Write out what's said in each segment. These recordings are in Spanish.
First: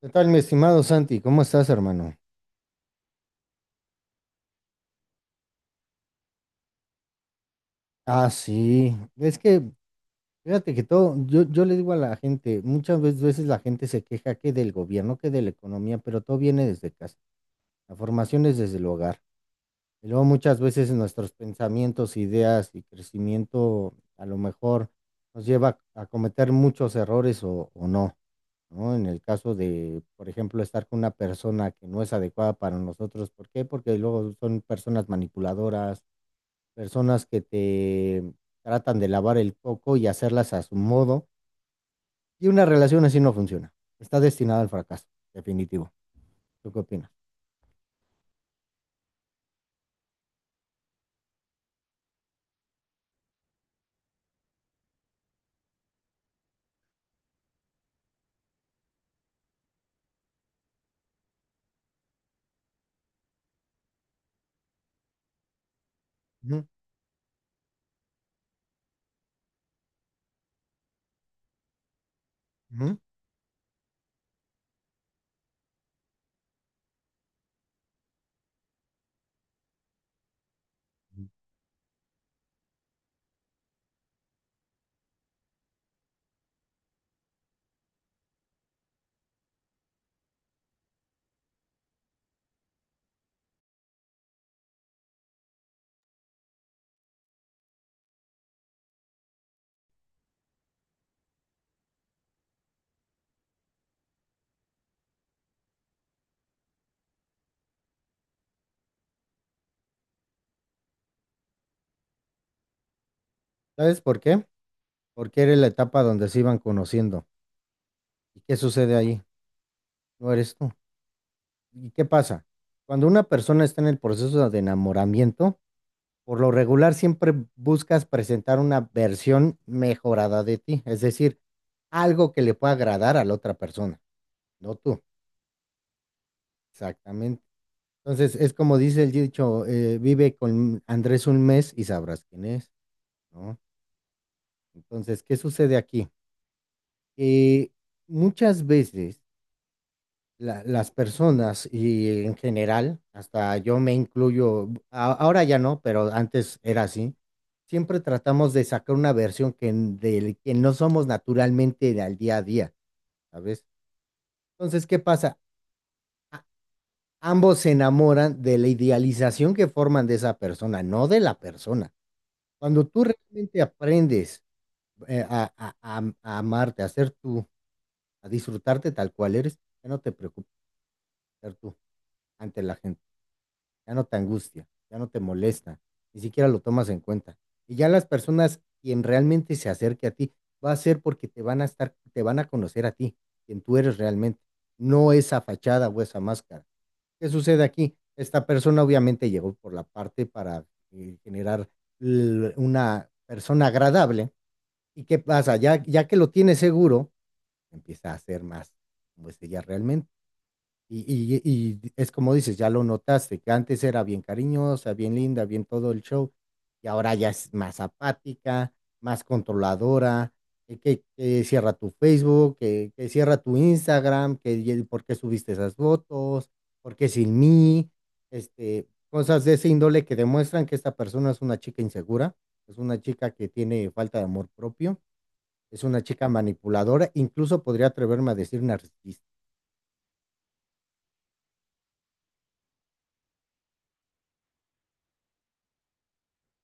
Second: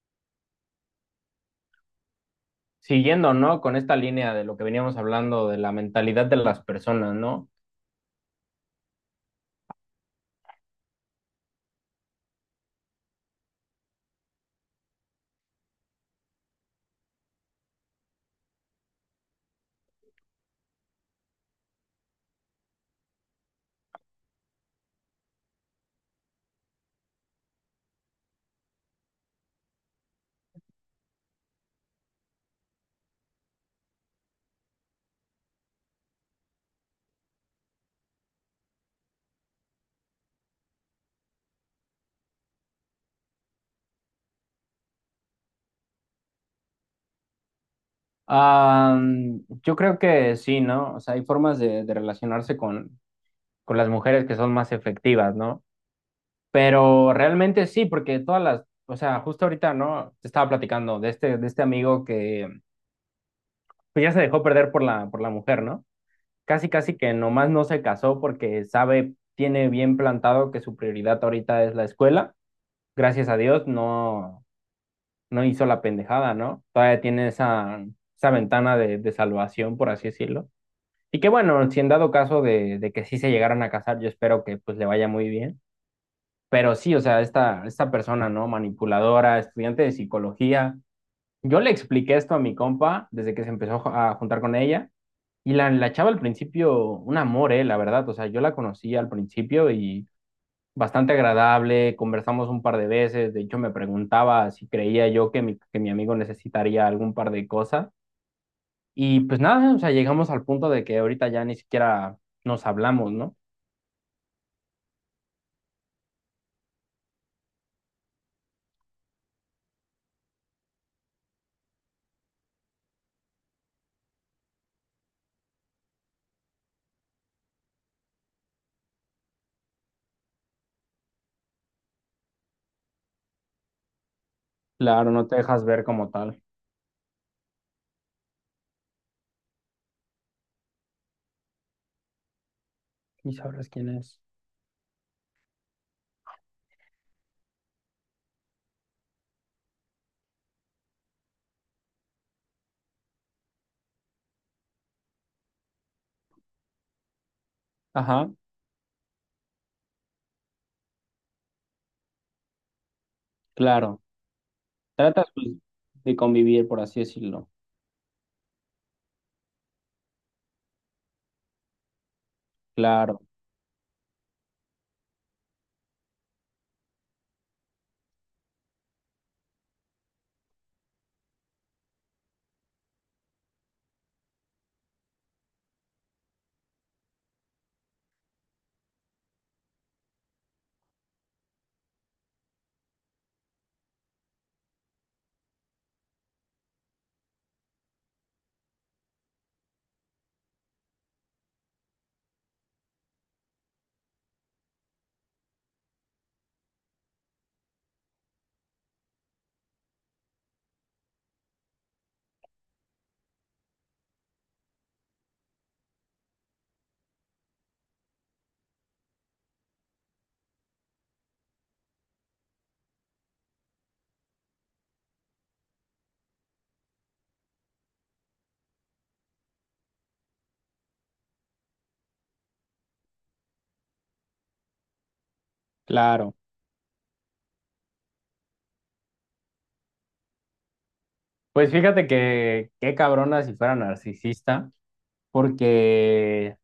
¿Qué tal, mi estimado Santi? ¿Cómo estás, hermano? Siguiendo, ¿no? Con esta línea de lo que veníamos hablando, de la mentalidad de las personas, ¿no? Ah, sí. Fíjate que todo, yo le digo a la gente, muchas veces la gente se queja que del gobierno, que de la economía, pero todo viene desde casa. La formación es desde el hogar. Y luego muchas veces nuestros pensamientos, ideas y crecimiento a lo mejor nos lleva a cometer muchos errores o no, ¿no? En el caso de, por ejemplo, estar con una persona que no es adecuada para nosotros. ¿Por qué? Porque luego son personas manipuladoras, personas que te tratan de lavar el coco y hacerlas a su modo, y una relación así no funciona. Está destinada al fracaso, definitivo. ¿Tú qué opinas? Ah, yo creo que sí, ¿no? O sea, hay formas de relacionarse con las mujeres que son más efectivas, ¿no? Pero realmente sí, porque todas las, o sea, justo ahorita, ¿no? Te estaba platicando de este amigo que pues ya se dejó perder por la mujer, ¿no? Ujú, Casi, casi que nomás no se casó porque sabe, tiene bien plantado que su prioridad ahorita es la escuela. ujú. Gracias a Dios, no, no hizo la pendejada, ¿no? Todavía tiene esa ventana de salvación, por así decirlo. Y que bueno, si en dado caso de que sí se llegaran a casar, yo espero que pues le vaya muy bien. Pero sí, o sea, esta persona, ¿no? Manipuladora, estudiante de psicología. Yo le expliqué esto a mi compa desde que se empezó a juntar con ella. Y la chava al principio, un amor, la verdad. O sea, yo la conocí al principio y bastante agradable, conversamos un par de veces, de hecho me preguntaba si creía yo que mi amigo necesitaría algún par de cosas y pues nada, o sea, llegamos al punto de que ahorita ya ni siquiera nos hablamos, ¿no? ¿Sabes por qué? Porque eres la etapa donde se iban conociendo. ¿Y qué sucede ahí? No eres tú. ¿Y qué pasa? Cuando una persona está en el proceso de enamoramiento, por lo regular siempre buscas presentar una versión mejorada de ti, es decir, algo que le pueda agradar a la otra persona, no tú. Claro, no te dejas ver como tal. Exactamente. Entonces, es como dice el dicho, vive con Andrés un mes y sabrás quién es, Y ¿no? sabrás quién es. Entonces, ¿qué sucede aquí? Que muchas veces las personas y en general, hasta yo me incluyo, ahora ya no, pero antes era así, siempre Ajá, tratamos de sacar una versión del que no somos naturalmente al día a día, ¿sabes? claro. Entonces, ¿qué Tratas pasa? pues, de A- convivir, por así decirlo. ambos se enamoran de la idealización que forman de esa persona, no de la persona. Cuando tú Claro, realmente aprendes a, a amarte, a ser tú, a disfrutarte tal cual eres, ya no te preocupas ser tú ante la gente, ya no te angustia, ya no te molesta, ni siquiera lo tomas en cuenta. Y ya las personas, quien realmente se acerque a ti, va a ser porque te van a estar, te van a conocer a ti, quien tú eres realmente, no esa fachada o esa máscara. ¿Qué sucede aquí? Esta persona obviamente llegó por la parte para generar una persona agradable. ¿Y qué pasa? Ya que lo tienes seguro, empieza a ser más como es ella realmente. Y, y es como dices, ya lo notaste, que antes era bien cariñosa, bien linda, bien todo el show, y ahora ya es más apática, más controladora, que cierra tu Facebook, que cierra tu Instagram, por qué subiste esas fotos, por qué sin mí, este, cosas de ese índole que demuestran que esta persona es una chica insegura, es una chica que tiene falta de amor propio, es una chica claro. manipuladora, incluso podría atreverme a decir narcisista. Pues fíjate que qué cabrona si fuera narcisista. Porque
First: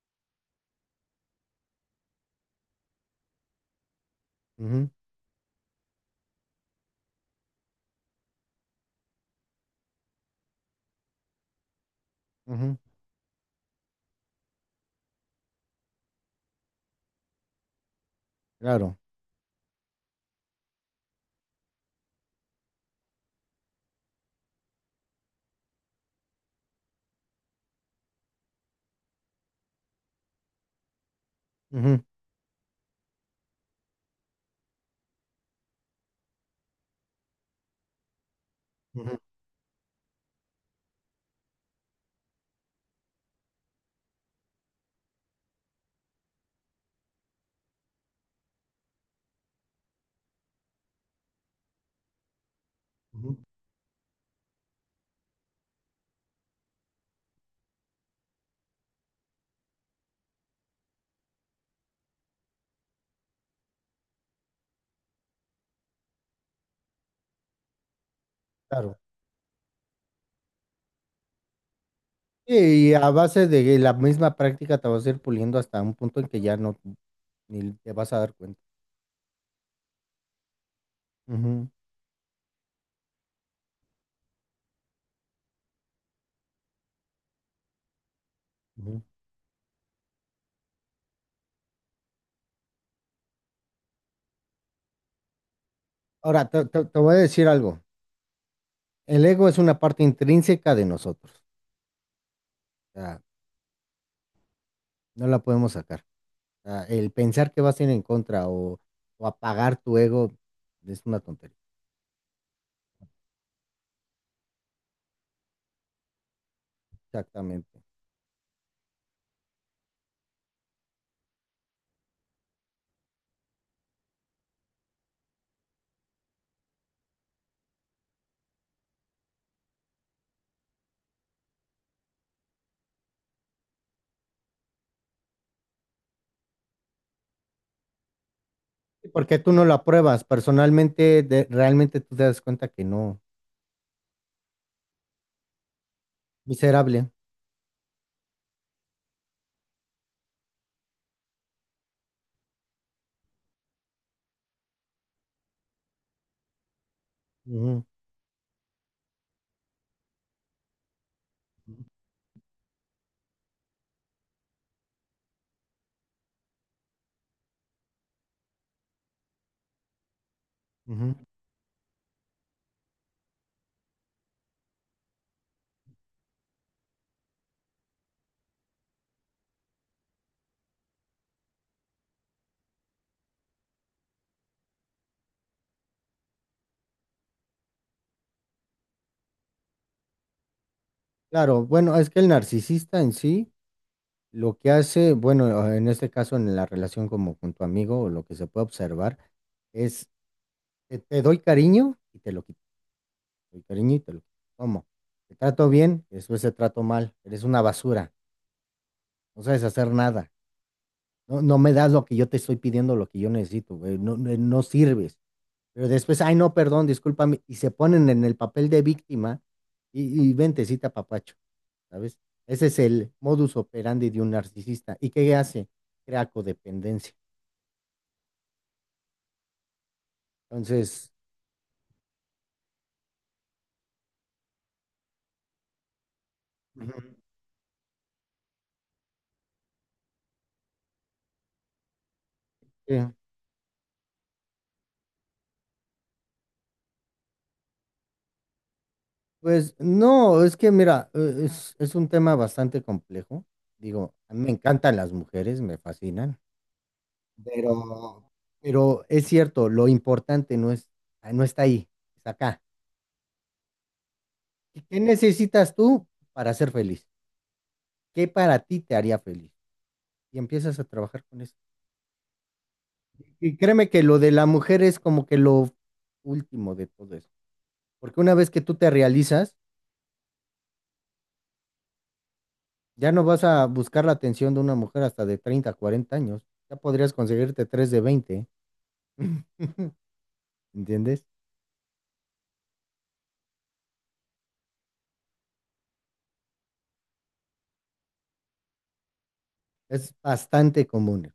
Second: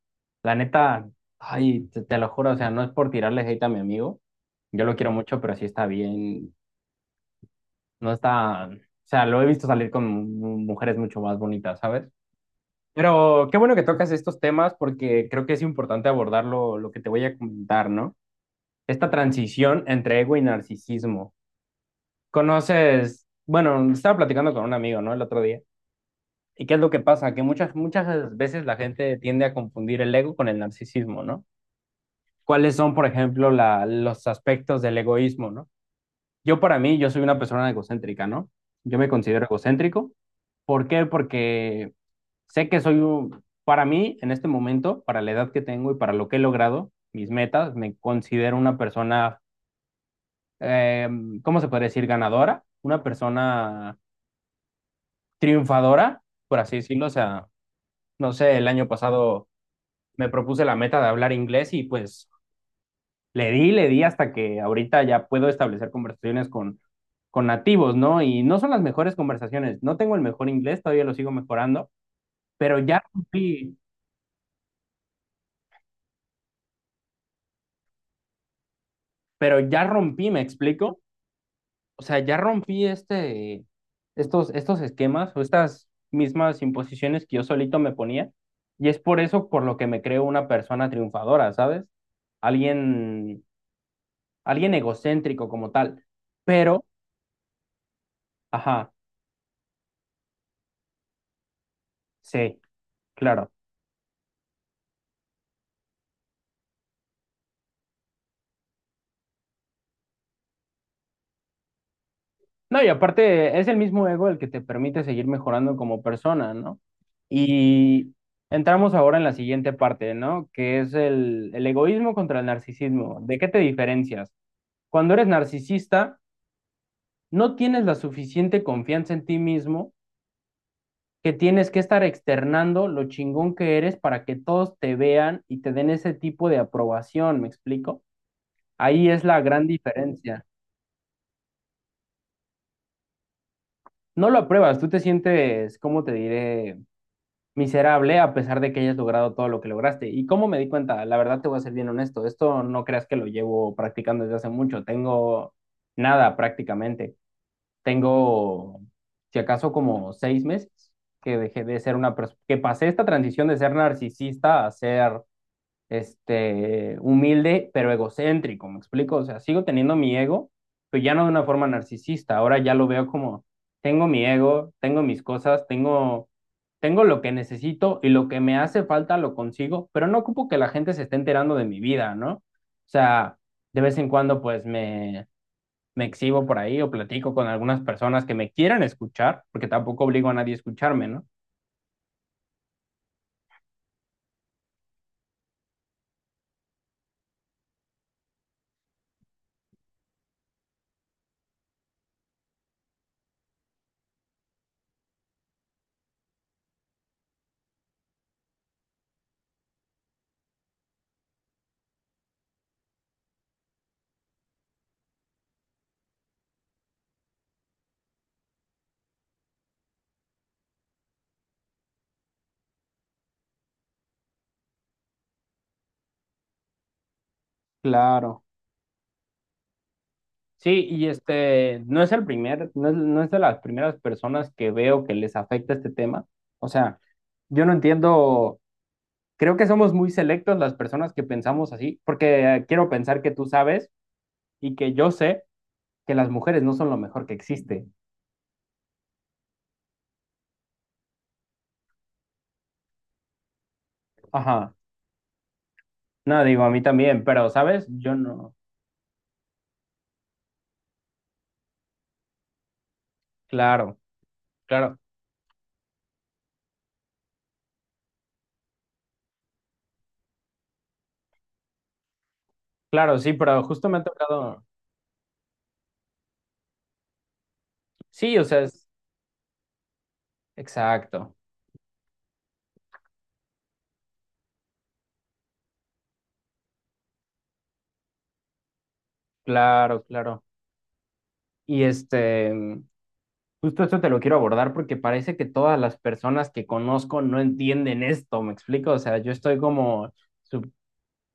la neta, ay, te lo juro, o sea, no es por tirarle hate a mi amigo. Yo Ujú, lo quiero mucho, pero sí está bien. No está, o sea, lo he visto salir con mujeres mucho más bonitas, ¿sabes? ujú, Pero qué bueno que tocas estos temas porque creo que es importante abordar lo que te voy a comentar, ¿no? claro, Esta transición entre ego y narcisismo. Conoces, bueno, estaba platicando con un amigo, ¿no? El otro día. ¿Y qué es lo que pasa? Que muchas veces la gente tiende a confundir el ego con el narcisismo, ¿no? ujú, ¿Cuáles son, por ejemplo, los aspectos del egoísmo, ¿no? Yo para mí, yo soy una persona egocéntrica, ¿no? Yo me ujú, considero egocéntrico. ¿Por qué? Porque sé que soy, para mí, en este momento, para la edad que tengo y para lo que he logrado, mis metas, me considero una persona, eh, ¿cómo se puede decir? Ganadora, una ujú, persona triunfadora, por así decirlo. O sea, no sé, el año pasado me propuse la meta de hablar inglés y pues le di hasta que ahorita ya puedo establecer conversaciones con nativos, ¿no? Y no son las claro. mejores conversaciones. No tengo el mejor inglés, todavía lo sigo mejorando, pero Sí. Y ya a base rompí, de la misma práctica te vas a ir puliendo hasta un punto en que ya no ni te vas a dar cuenta. pero ya rompí, ¿me explico? Ujú, O sea, ya rompí estos esquemas o estas mismas imposiciones que yo solito me ponía. Y es ujú. por eso por lo que me creo una persona triunfadora, ¿sabes? Alguien, alguien egocéntrico como tal. Ahora, Pero, te voy a decir algo. ajá, El ego es una parte intrínseca de nosotros. sí, O sea, claro. no la podemos sacar. O sea, el pensar que vas a ir en contra o apagar tu ego es una tontería. No, y aparte es el mismo ego el que te permite seguir mejorando como persona, ¿no? Exactamente. Y entramos ahora en la siguiente parte, ¿no? Que es el egoísmo contra el narcisismo. ¿De qué te diferencias? Cuando eres narcisista, no tienes la suficiente confianza en ti mismo que tienes que estar externando lo chingón que eres para que todos te vean y te den ese tipo de aprobación, ¿me explico? Ahí es Porque la tú no gran la pruebas diferencia. personalmente, de- realmente tú te das cuenta que no. No lo apruebas, tú te sientes, ¿cómo te diré? Miserable. Miserable a pesar de que hayas logrado todo lo que lograste. ¿Y cómo me di cuenta? La verdad te voy a ser bien honesto, esto no creas que lo llevo practicando desde hace mucho, tengo nada prácticamente, Ujú, tengo si acaso como 6 meses que dejé de ser una persona, que pasé esta transición de ser narcisista a ser humilde, pero egocéntrico, ¿me explico? O sea, sigo teniendo mi ego, pero ujú. ya no de una forma narcisista, ahora ya lo veo como, tengo mi ego, tengo mis cosas, tengo lo que necesito y lo que me hace falta lo consigo, pero no ocupo que la gente se esté enterando de mi vida, ¿no? O sea, de vez en cuando me exhibo por ahí o platico con algunas personas que me quieran escuchar, porque tampoco obligo a nadie a escucharme, ¿no? Claro, bueno, es que el narcisista en sí, lo que hace, bueno, en este caso en la relación como con tu amigo, o lo que se puede observar, es te doy cariño y te lo quito, te doy cariño y te lo quito. ¿Cómo? Te trato bien y después te trato mal. Eres una basura, no sabes hacer nada. No, no me das lo que yo te estoy pidiendo, lo que yo necesito, güey. No, no no sirves. Pero después, ay, no, perdón, discúlpame, y se ponen en el papel de víctima y ventecita papacho, ¿sabes? Ese es el modus operandi de un narcisista. ¿Y qué hace? Crea codependencia. Claro. Sí, y Entonces, este no es el primer, no es de las primeras personas que veo que les afecta este tema. O ujú, sea, yo no entiendo, creo que somos muy selectos las personas que pensamos así, porque quiero eh, pensar que tú sabes y que yo sé que las mujeres no son lo mejor que existe. pues no, es que mira, es un tema bastante complejo. Digo, a mí me Ajá, encantan las mujeres, me fascinan, no digo a mí también, pero sabes, yo pero, no. pero es cierto, lo importante no es, no está ahí, está acá. Claro, claro, ¿Qué necesitas tú para ser feliz? ¿Qué para ti te haría feliz? Y empiezas a trabajar con eso. claro, sí, Y pero créeme justo me que ha lo de la tocado. mujer es como que lo último de todo eso. Porque una Sí, o vez que sea, tú es te realizas, exacto, ya no vas a buscar la atención de una mujer hasta de 30 40 años. Ya podrías conseguirte tres de 20. claro, claro. ¿Entiendes? Y este. Justo esto te lo quiero abordar porque parece que todas las personas que conozco no entienden esto, ¿me explico? O sea, yo estoy Es como bastante común.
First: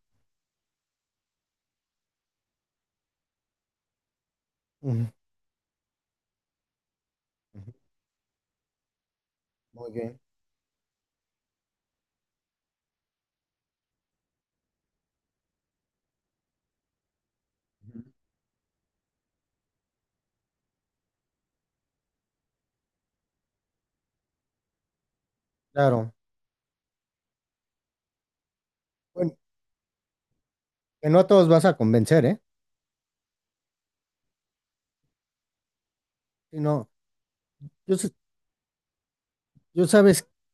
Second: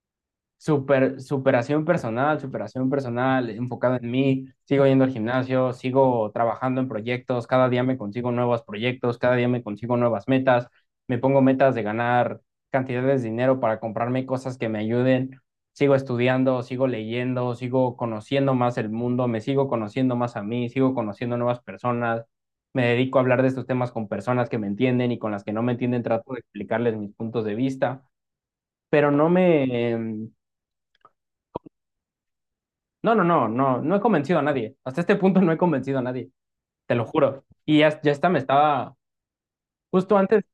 superación personal, enfocado en mí, sigo yendo Ujú, al gimnasio, sigo trabajando en proyectos, cada ujú. día me consigo nuevos proyectos, cada día me Muy consigo bien. nuevas metas, me pongo metas de ganar cantidades de dinero para comprarme cosas que me ayuden, sigo estudiando, sigo leyendo, sigo Ujú. conociendo más el mundo, me sigo conociendo más a mí, sigo conociendo nuevas personas. Me dedico a hablar de estos temas con personas que me entienden y con las que no me entienden, Claro. trato de explicarles mis puntos de vista, pero no Bueno, me. que no a todos vas a convencer, ¿eh? No, no, no, no, no he convencido a nadie. Hasta este punto no he convencido a nadie, Si no, te lo juro. Y yo, ya, s- ya está, me estaba yo justo sabes, antes.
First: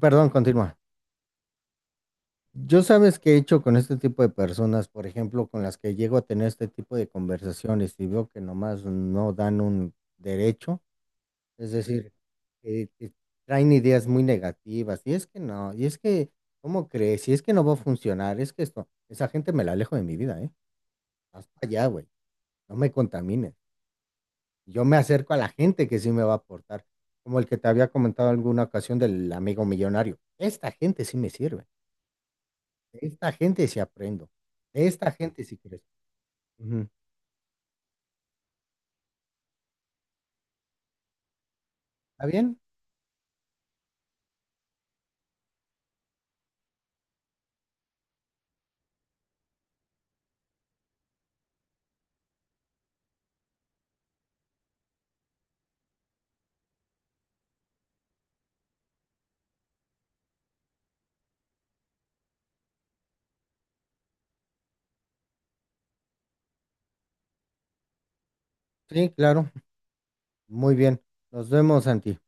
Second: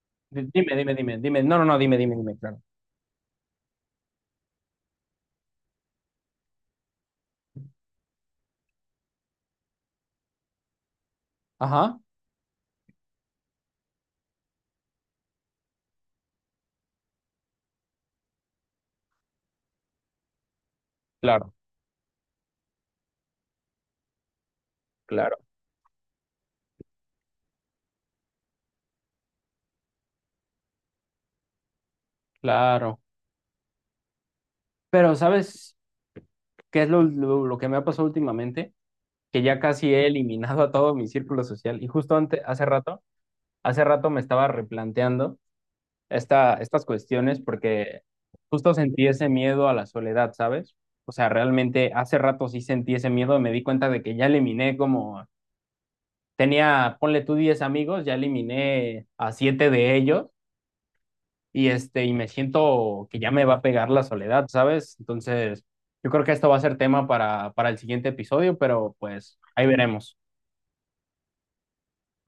perdón, Dime, continúa. dime, dime, dime. No, no, no, dime, dime, dime, claro. Yo sabes qué he hecho con este tipo de personas, por ejemplo, con las que llego a tener este tipo de conversaciones y veo que nomás no dan un derecho, es Ajá, decir, que traen ideas muy negativas, y es que no, y es que, ¿cómo crees? Y es que no va a funcionar, es que esto, esa gente me la alejo de mi vida, ¿eh? Hasta claro, allá, güey, no me contamines. Yo me acerco a claro, la gente que sí me va a aportar, como el que te había comentado alguna ocasión del amigo millonario. Esta gente sí me sirve. De claro. esta gente sí aprendo. De esta Pero gente sí ¿sabes crezco. qué Ujú. es lo que me ha pasado últimamente? Que ya casi he eliminado a todo mi círculo social. Y justo ¿Está antes, bien? Hace rato me estaba replanteando estas cuestiones porque justo sentí ese miedo a la soledad, ¿sabes? O sea, realmente hace rato sí sentí ese miedo, me di cuenta de que ya eliminé como tenía, ponle tú 10 amigos, ya eliminé a 7 de ellos y este y me siento que ya me va a pegar la soledad, ¿sabes? Entonces, yo creo que esto va a ser tema para el siguiente episodio, pero Sí, pues claro. ahí veremos. Muy bien. Nos vemos, Santi.